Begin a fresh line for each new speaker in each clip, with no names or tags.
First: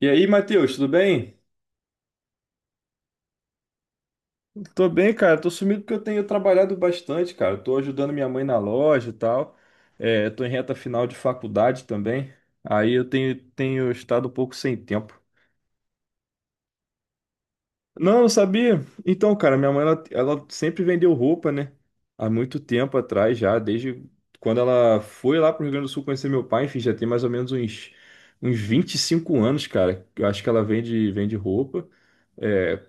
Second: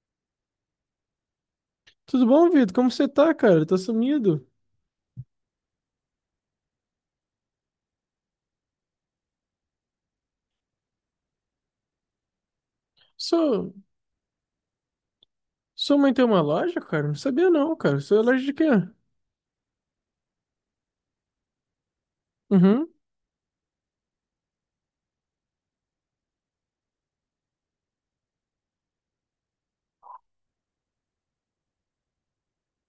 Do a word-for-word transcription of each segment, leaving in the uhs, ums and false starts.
E aí, Matheus, tudo bem?
Tudo bom, Vitor? Como você tá, cara? Tá sumido?
Tô bem, cara. Tô sumido porque eu tenho trabalhado bastante, cara. Tô ajudando minha mãe na loja e tal. É, tô em reta final de faculdade também. Aí eu tenho,
Sua,
tenho estado um pouco sem tempo.
sua mãe tem uma loja, cara? Não sabia não, cara.
Não,
Sua
não
loja de quê?
sabia? Então, cara, minha mãe, ela, ela sempre vendeu roupa, né? Há muito
Uhum.
tempo atrás já, desde quando ela foi lá pro Rio Grande do Sul conhecer meu pai, enfim, já tem mais ou menos uns, uns vinte e cinco anos, cara. Eu acho que ela vende, vende roupa. É,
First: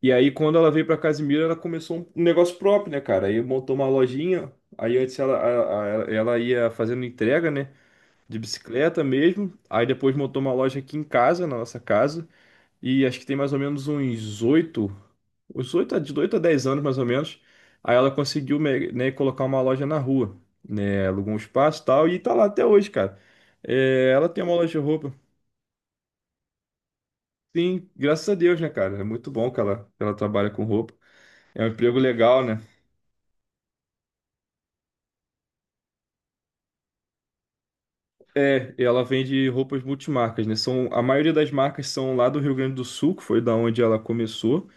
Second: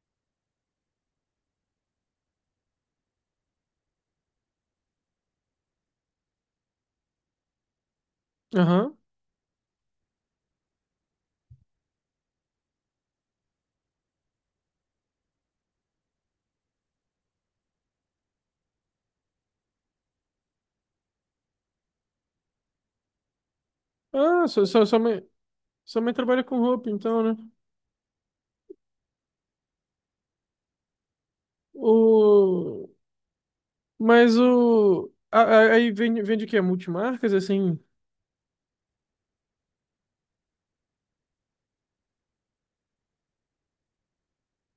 e aí, quando ela veio pra Casimiro, ela começou um negócio próprio, né, cara? Aí montou uma lojinha. Aí antes ela, a- a- ela ia fazendo entrega, né? De
Aham.
bicicleta mesmo. Aí depois montou uma loja aqui em casa, na nossa casa. E acho que tem mais ou menos uns oito, uns oito, a- de oito a dez anos mais ou menos. Aí ela conseguiu, me- né, colocar uma loja na rua, né? Alugou um espaço e tal. E tá lá até hoje, cara. É, ela tem
Ah,
uma
sua,
loja de
sua, sua
roupa.
mãe, sua mãe trabalha com roupa, então, né?
Sim, graças a Deus, né, cara? É muito bom que ela, que ela trabalha com roupa. É um emprego legal, né?
O... Mas o... a- a- Aí vende, vende o quê? Multimarcas, assim?
É, ela vende roupas multimarcas, né? São, a maioria das marcas são lá do Rio Grande do Sul, que foi da onde ela começou,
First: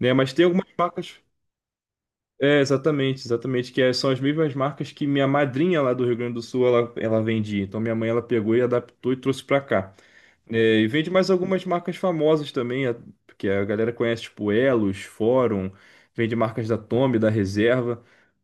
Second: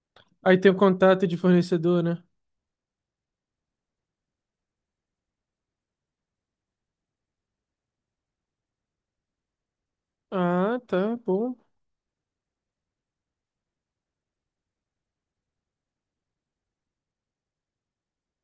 né? Mas tem
Aí
algumas
tem o
marcas.
contato de fornecedor, né?
É, exatamente, exatamente, que é- são as mesmas marcas que minha madrinha lá do Rio Grande do Sul, ela, ela vendia. Então minha mãe, ela pegou e adaptou e trouxe pra cá. É,
Ah,
e vende
tá,
mais
bom.
algumas marcas famosas também, a- que a galera conhece, tipo Elos, Fórum, vende marcas da Tommy, da Reserva,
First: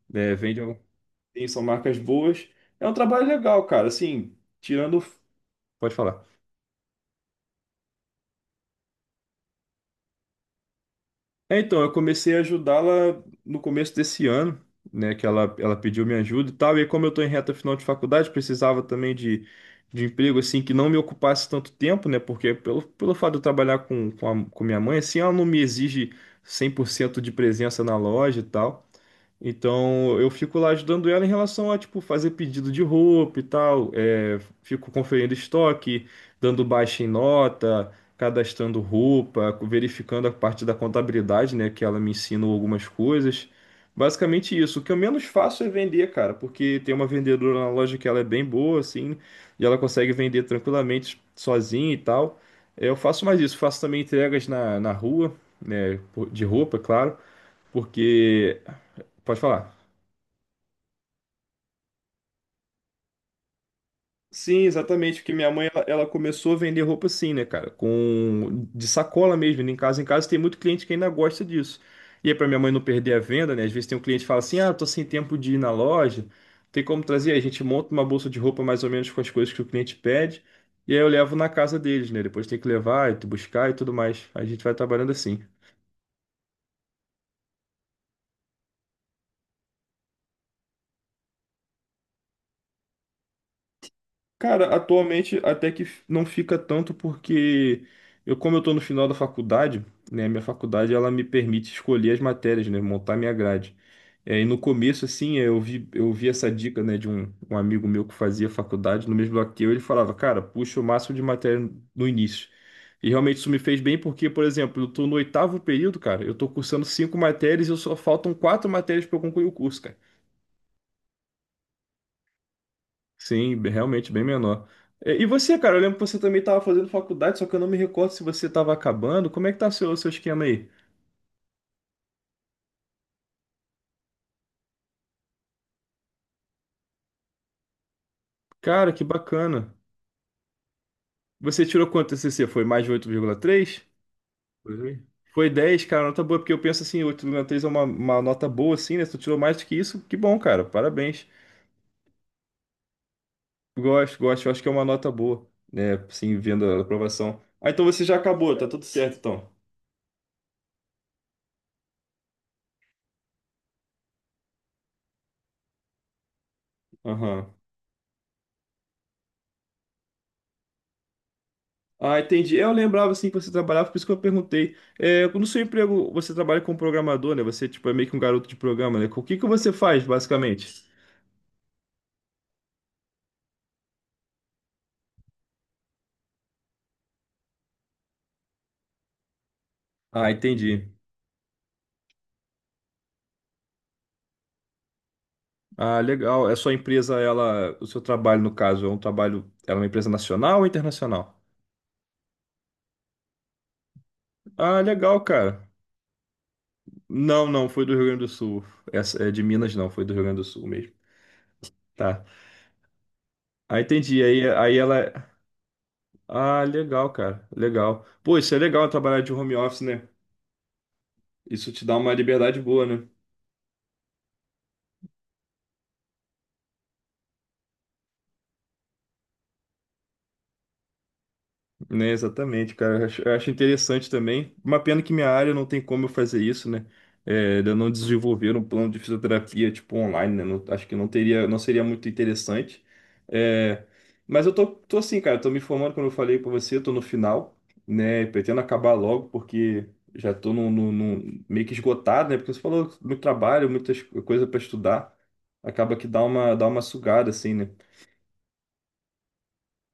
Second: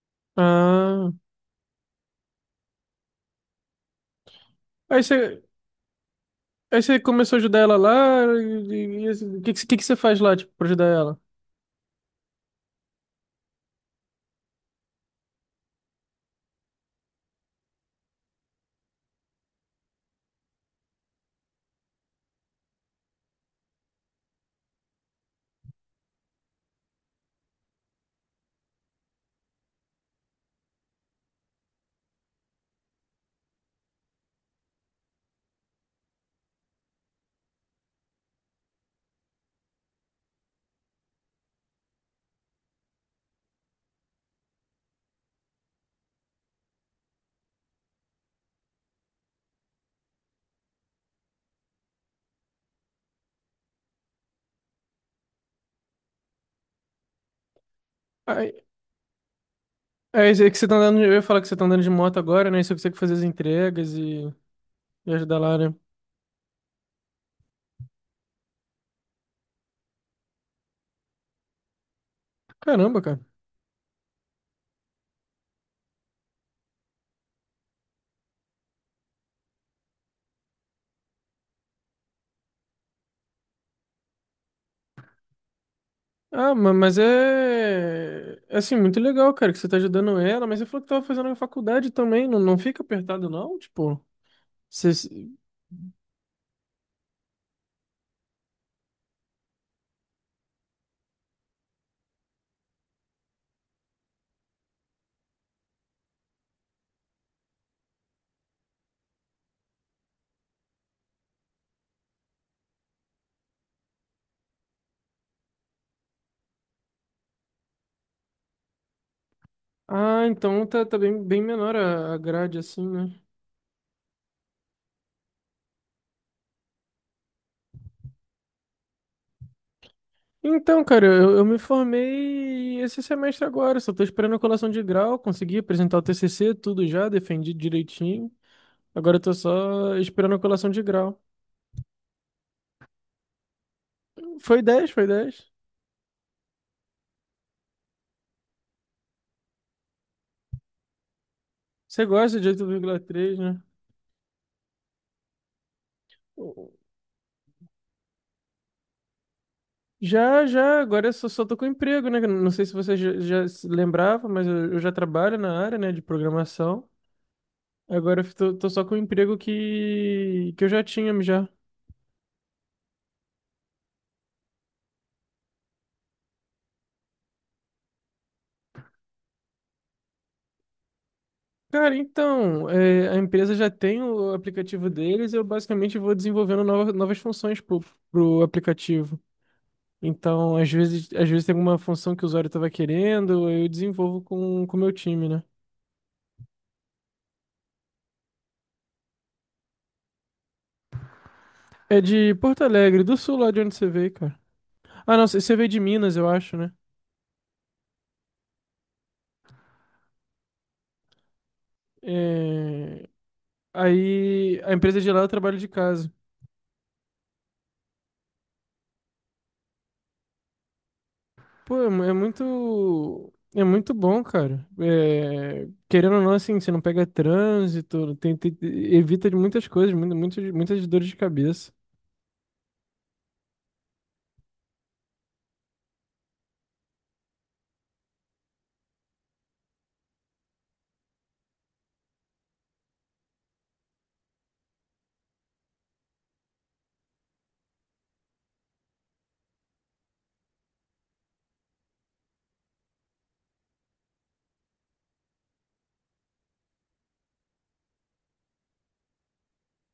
né? Vende,
Ah...
tem- são marcas boas. É um trabalho legal, cara, assim, tirando...
Aí você...
Pode falar.
Aí você começou a ajudar ela lá, e e- e- o que, que, você- o que que você faz lá, tipo, pra ajudar ela?
É, então, eu comecei a ajudá-la no começo desse ano, né? Que ela, ela pediu minha ajuda e tal. E aí, como eu estou em reta final de faculdade, precisava também de, de emprego, assim, que não me ocupasse tanto tempo, né? Porque pelo, pelo fato de eu trabalhar com, com, a- com minha mãe, assim, ela não me exige cem por cento de presença na loja e tal. Então eu fico lá ajudando ela em relação a tipo fazer pedido de roupa e tal, é, fico conferindo estoque, dando baixa em nota, cadastrando roupa, verificando a parte da contabilidade, né, que ela me ensina algumas coisas. Basicamente isso. O que eu menos faço é vender, cara, porque tem uma vendedora na loja que ela é bem boa, assim, e ela consegue vender tranquilamente sozinha e tal. É, eu faço mais isso, faço também entregas na, na rua, né, por- de roupa, é claro, porque pode falar.
É isso aí que você tá andando. De- Eu ia falar que você tá andando de moto agora, né? Isso que você consegue fazer as entregas e,
Sim,
e
exatamente, porque
ajudar
minha
lá,
mãe
né?
ela, ela começou a vender roupa assim, né, cara, com de sacola mesmo, indo em casa em casa tem muito cliente que ainda gosta disso. E aí para minha mãe não
Caramba,
perder a
cara.
venda, né, às vezes tem um cliente que fala assim: "Ah, tô sem tempo de ir na loja, tem como trazer?" Aí a gente monta uma bolsa de roupa mais ou menos com as coisas que o cliente pede, e aí eu levo na casa deles, né? Depois tem que levar e tu buscar e tudo mais. A gente vai trabalhando assim.
Ah, ma- mas é. é, Assim, muito legal, cara, que você tá ajudando ela, mas você falou que tava fazendo na faculdade também. Não, não fica apertado, não? Tipo,
Cara,
você.
atualmente até que f- não fica tanto porque eu, como eu tô no final da faculdade, né, minha faculdade ela me permite escolher as matérias, né, montar minha grade. É, e no começo, assim, é, eu vi, eu vi essa dica, né, de um, um amigo meu que fazia faculdade, no mesmo bloco que eu, ele falava, cara, puxa o máximo de matéria no início. E realmente isso me fez bem porque, por exemplo, eu tô no oitavo período, cara, eu tô cursando cinco matérias e eu só faltam quatro matérias para eu concluir o curso, cara.
Ah, então tá, tá bem, bem menor a, a grade, assim, né?
Sim, bem- realmente bem menor. E e você, cara, eu lembro que você também estava fazendo faculdade, só que eu não me recordo se você estava acabando. Como é que tá seu, o seu esquema aí?
Então, cara, eu, eu me formei esse semestre agora, só tô esperando a colação de grau, consegui apresentar o T C C, tudo já, defendi direitinho.
Cara, que
Agora eu tô
bacana.
só esperando a colação de grau.
Você tirou quanto T C C? Foi mais de oito vírgula três?
Foi
Por
dez,
aí.
foi dez.
Foi dez cara, nota boa, porque eu penso assim, oito vírgula três é uma, uma nota boa, assim, né? Se tu tirou mais do que isso, que bom, cara, parabéns.
Você gosta de oito vírgula três, né?
Gosto, gosto, eu acho que é uma nota boa, né? Sim vendo a aprovação. Ah, então você já acabou, tá tudo certo, então.
Já, já, agora eu só, só tô com emprego, né? Não sei se você já, já se lembrava, mas eu, eu já trabalho na área, né, de programação.
Aham.
Agora eu tô, tô só com o emprego que, que eu já tinha já.
Ah, entendi. Eu lembrava assim que você trabalhava, por isso que eu perguntei. É, no seu emprego, você trabalha como programador, né? Você tipo, é meio que um garoto de programa, né? O que que você faz, basicamente?
Cara, então, é, a empresa já tem o aplicativo deles, eu basicamente vou desenvolvendo novas, novas funções pro, pro aplicativo.
Ah,
Então, às
entendi.
vezes, às vezes tem alguma função que o usuário estava querendo, eu desenvolvo com com o meu time, né?
Ah, legal. É sua empresa, ela, o seu trabalho, no caso, é um trabalho, ela é uma empresa nacional ou internacional?
É de Porto Alegre, do sul, lá de onde você veio, cara.
Ah,
Ah,
legal,
não, você
cara.
veio de Minas, eu acho, né?
Não, não, foi do Rio Grande do Sul. Essa é de Minas, não, foi do Rio Grande do Sul mesmo. Tá.
É.
Ah, entendi. Aí,
Aí, a
aí ela.
empresa de
É,
lá eu trabalho de casa.
ah, legal, cara. Legal. Pô, isso é legal trabalhar de home office, né? Isso
Pô,
te
é
dá
mu-
uma
é
liberdade boa, né?
muito, é muito bom, cara. É, querendo ou não, assim, você não pega trânsito, tem, tem- evita de muitas coisas, muitas, muitas, muitas dores de cabeça.
Né, exatamente, cara. Eu acho, eu acho interessante também. Uma pena que minha área não tem como eu fazer isso, né? É, de eu não desenvolver um plano de fisioterapia tipo online, né? Não- acho que não teria, não seria muito interessante. É, mas eu tô, tô assim, cara. Eu tô me formando, como eu falei pra você, eu tô no final, né? Pretendo acabar logo, porque já tô num, num- num- meio que esgotado, né? Porque você falou muito trabalho, muitas coisas pra estudar. Acaba que dá uma, dá uma sugada, assim, né?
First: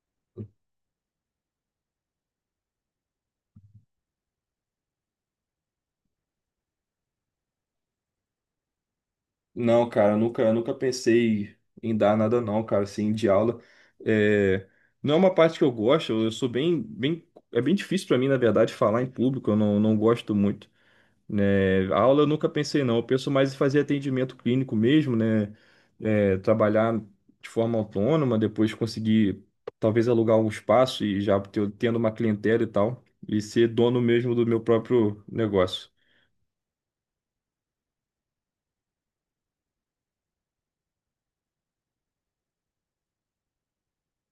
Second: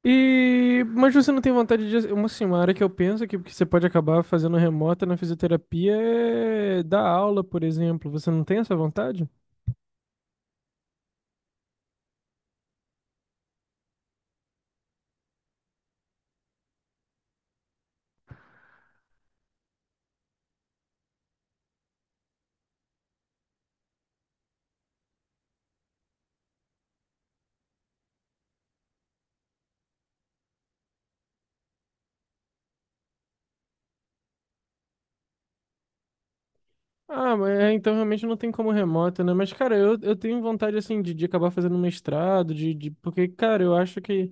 E, mas você não tem vontade de, uma, assim, uma área que eu penso que, que você pode acabar fazendo remota na fisioterapia é dar aula, por exemplo. Você não tem essa vontade?
Não, cara, eu nunca, eu nunca pensei em dar nada não, cara, assim, de aula. É, não é uma parte que eu gosto, eu sou bem, bem, é bem difícil pra mim, na verdade, falar em público, eu não, não gosto muito, né? Aula eu nunca pensei não, eu penso mais em fazer atendimento clínico mesmo, né? É, trabalhar de forma autônoma, depois conseguir talvez alugar um espaço e já ter- tendo uma clientela e tal, e ser dono mesmo do meu próprio negócio.
Ah, mas é, então realmente não tem como remoto, né? Mas, cara, eu, eu tenho vontade, assim, de, de acabar fazendo um mestrado, de, de... Porque, cara, eu acho que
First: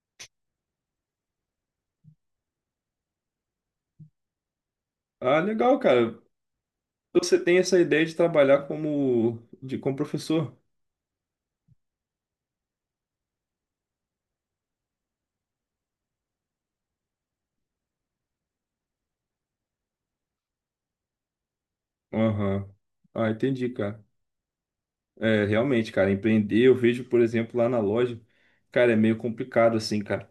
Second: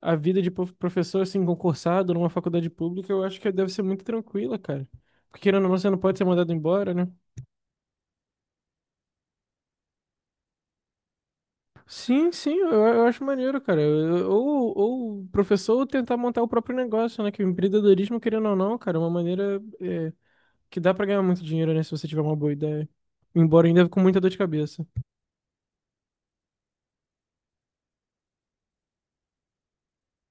a vida de prof- professor, assim, concursado numa faculdade pública, eu acho que deve ser muito tranquila, cara.
Ah,
Porque, querendo ou não,
legal,
você não pode
cara.
ser mandado embora, né?
Você tem essa ideia de trabalhar como, de, como professor?
Sim, sim, eu, eu acho maneiro, cara. Eu- Ou, ou o professor tentar montar o próprio negócio, né? Que o empreendedorismo, querendo ou não, cara, é uma maneira é, que dá pra ganhar muito dinheiro, né? Se você tiver uma boa
Aham.
ideia.
Ah,
Embora
entendi,
ainda com
cara.
muita dor de cabeça.
É, realmente, cara, empreender, eu vejo, por exemplo, lá na loja, cara, é meio complicado, assim, cara.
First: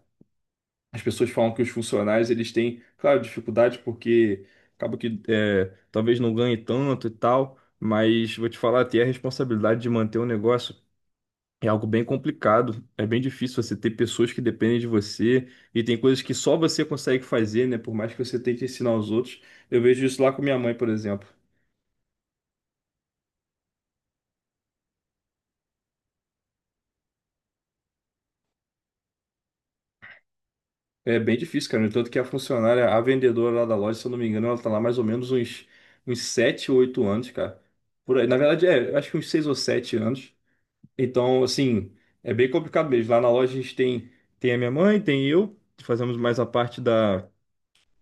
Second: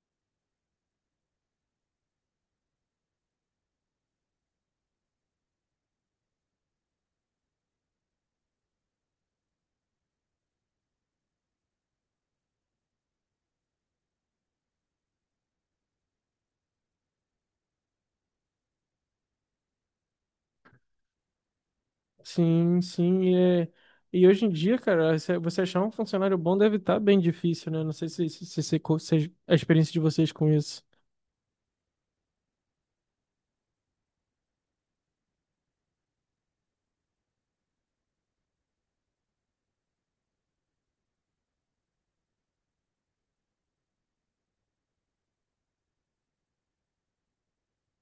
As pessoas falam que os funcionários, eles têm, claro, dificuldade porque acaba que é, talvez não ganhe tanto e tal, mas vou te falar, ter a responsabilidade de manter o negócio, é algo bem complicado, é bem difícil você ter pessoas que dependem de você e tem coisas que só você consegue fazer, né? Por mais que você tente ensinar aos outros. Eu vejo isso lá com minha mãe, por exemplo.
Sim, sim, e, é- e hoje em dia, cara, se- você achar um funcionário bom deve estar bem difícil, né? Não sei se, se, se, se, co- se a experiência de vocês com isso.
É bem difícil, cara. No entanto que a funcionária, a vendedora lá da loja, se eu não me engano, ela tá lá mais ou menos uns, uns sete ou oito anos, cara. Por aí. Na verdade, é, eu acho que uns seis ou sete anos. Então, assim, é bem complicado mesmo. Lá na loja a gente tem, tem a minha mãe, tem eu, fazemos mais a parte da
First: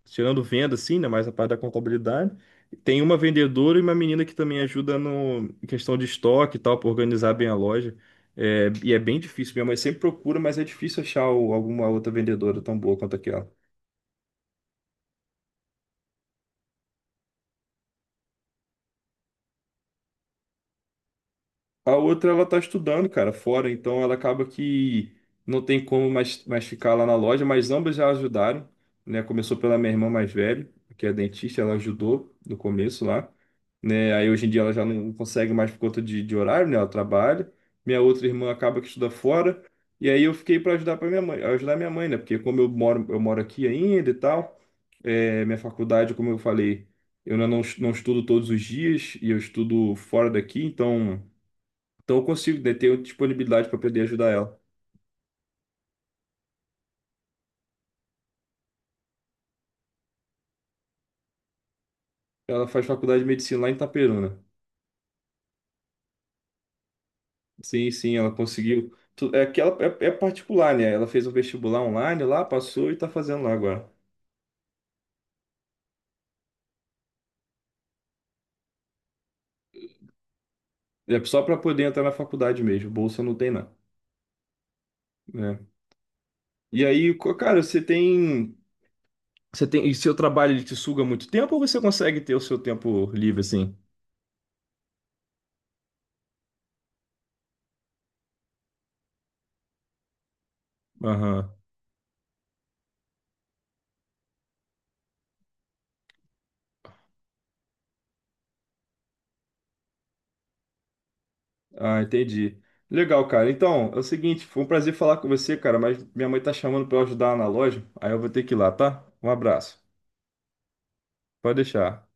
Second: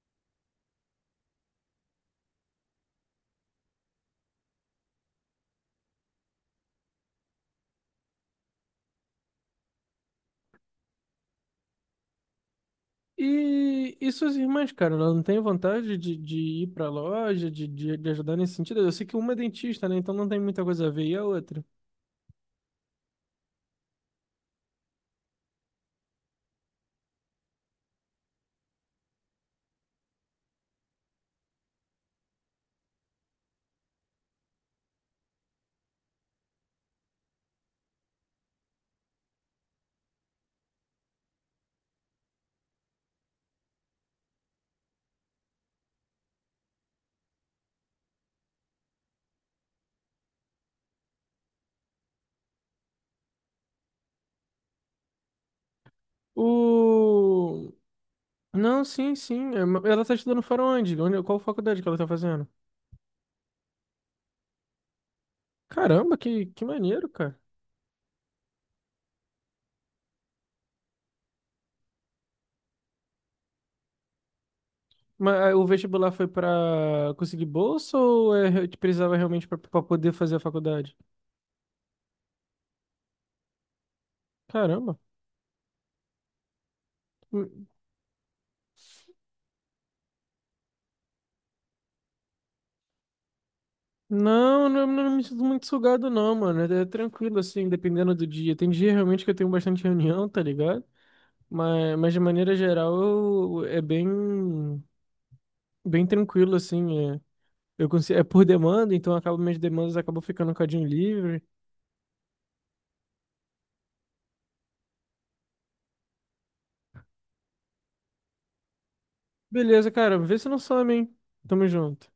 tirando venda, assim, né? Mais a parte da contabilidade. Tem uma vendedora e uma menina que também ajuda no em questão de estoque e tal, para organizar bem a loja. É, e é bem difícil. Minha mãe sempre procura, mas é difícil achar o- alguma outra vendedora tão boa quanto aquela.
E, e suas irmãs, cara, elas não têm vontade de, de ir pra loja, de, de, de ajudar nesse sentido? Eu sei que uma é dentista, né? Então não tem muita coisa a ver. E a outra?
A outra, ela tá estudando, cara, fora, então ela acaba que não tem como mais, mais ficar lá na loja, mas ambas já ajudaram, né? Começou pela minha irmã mais velha, que é dentista, ela ajudou no começo lá, né? Aí hoje em dia ela já não consegue mais por conta de, de horário, né? Ela trabalha. Minha outra irmã acaba que estuda fora, e aí eu fiquei para ajudar para minha mãe, ajudar minha mãe, né? Porque como eu moro, eu moro aqui ainda e tal, é, minha faculdade, como eu falei, eu não, não estudo todos os dias e eu estudo fora daqui, então. Então eu consigo, né, ter disponibilidade para poder ajudar ela.
O... Não, sim, sim. é, ma- Ela tá estudando fora onde? Onde- Qual faculdade que ela tá fazendo?
Ela faz faculdade de medicina lá em Itaperuna.
Caramba, que, que maneiro, cara.
Sim, sim, ela conseguiu. Tu- É que ela é, é particular, né? Ela fez um vestibular online lá, passou e tá fazendo lá agora.
Mas ah, o vestibular foi pra conseguir bolsa ou é, te precisava realmente pra pra poder fazer a faculdade?
É só para poder entrar na faculdade mesmo. Bolsa não tem não,
Caramba.
né? E aí, co- cara,
N-
você tem, você tem, e seu trabalho ele te suga muito tempo ou você consegue ter o seu tempo livre assim?
Não, não, não me sinto muito sugado não, mano. É é tranquilo assim, dependendo do dia. Tem dia realmente que eu tenho bastante reunião, tá ligado?
Aham.
Mas, mas de maneira geral eu- é bem, bem tranquilo assim. É, eu consigo, é por demanda, então acabo minhas demandas acabam ficando um cadinho livre.
Ah, entendi. Legal, cara. Então, é o seguinte, foi um prazer falar com você, cara, mas minha mãe tá chamando pra eu ajudar ela na loja, aí eu vou ter que ir lá, tá? Um abraço.
Beleza, cara. Vê se não some, hein?
Pode
Tamo
deixar.
junto.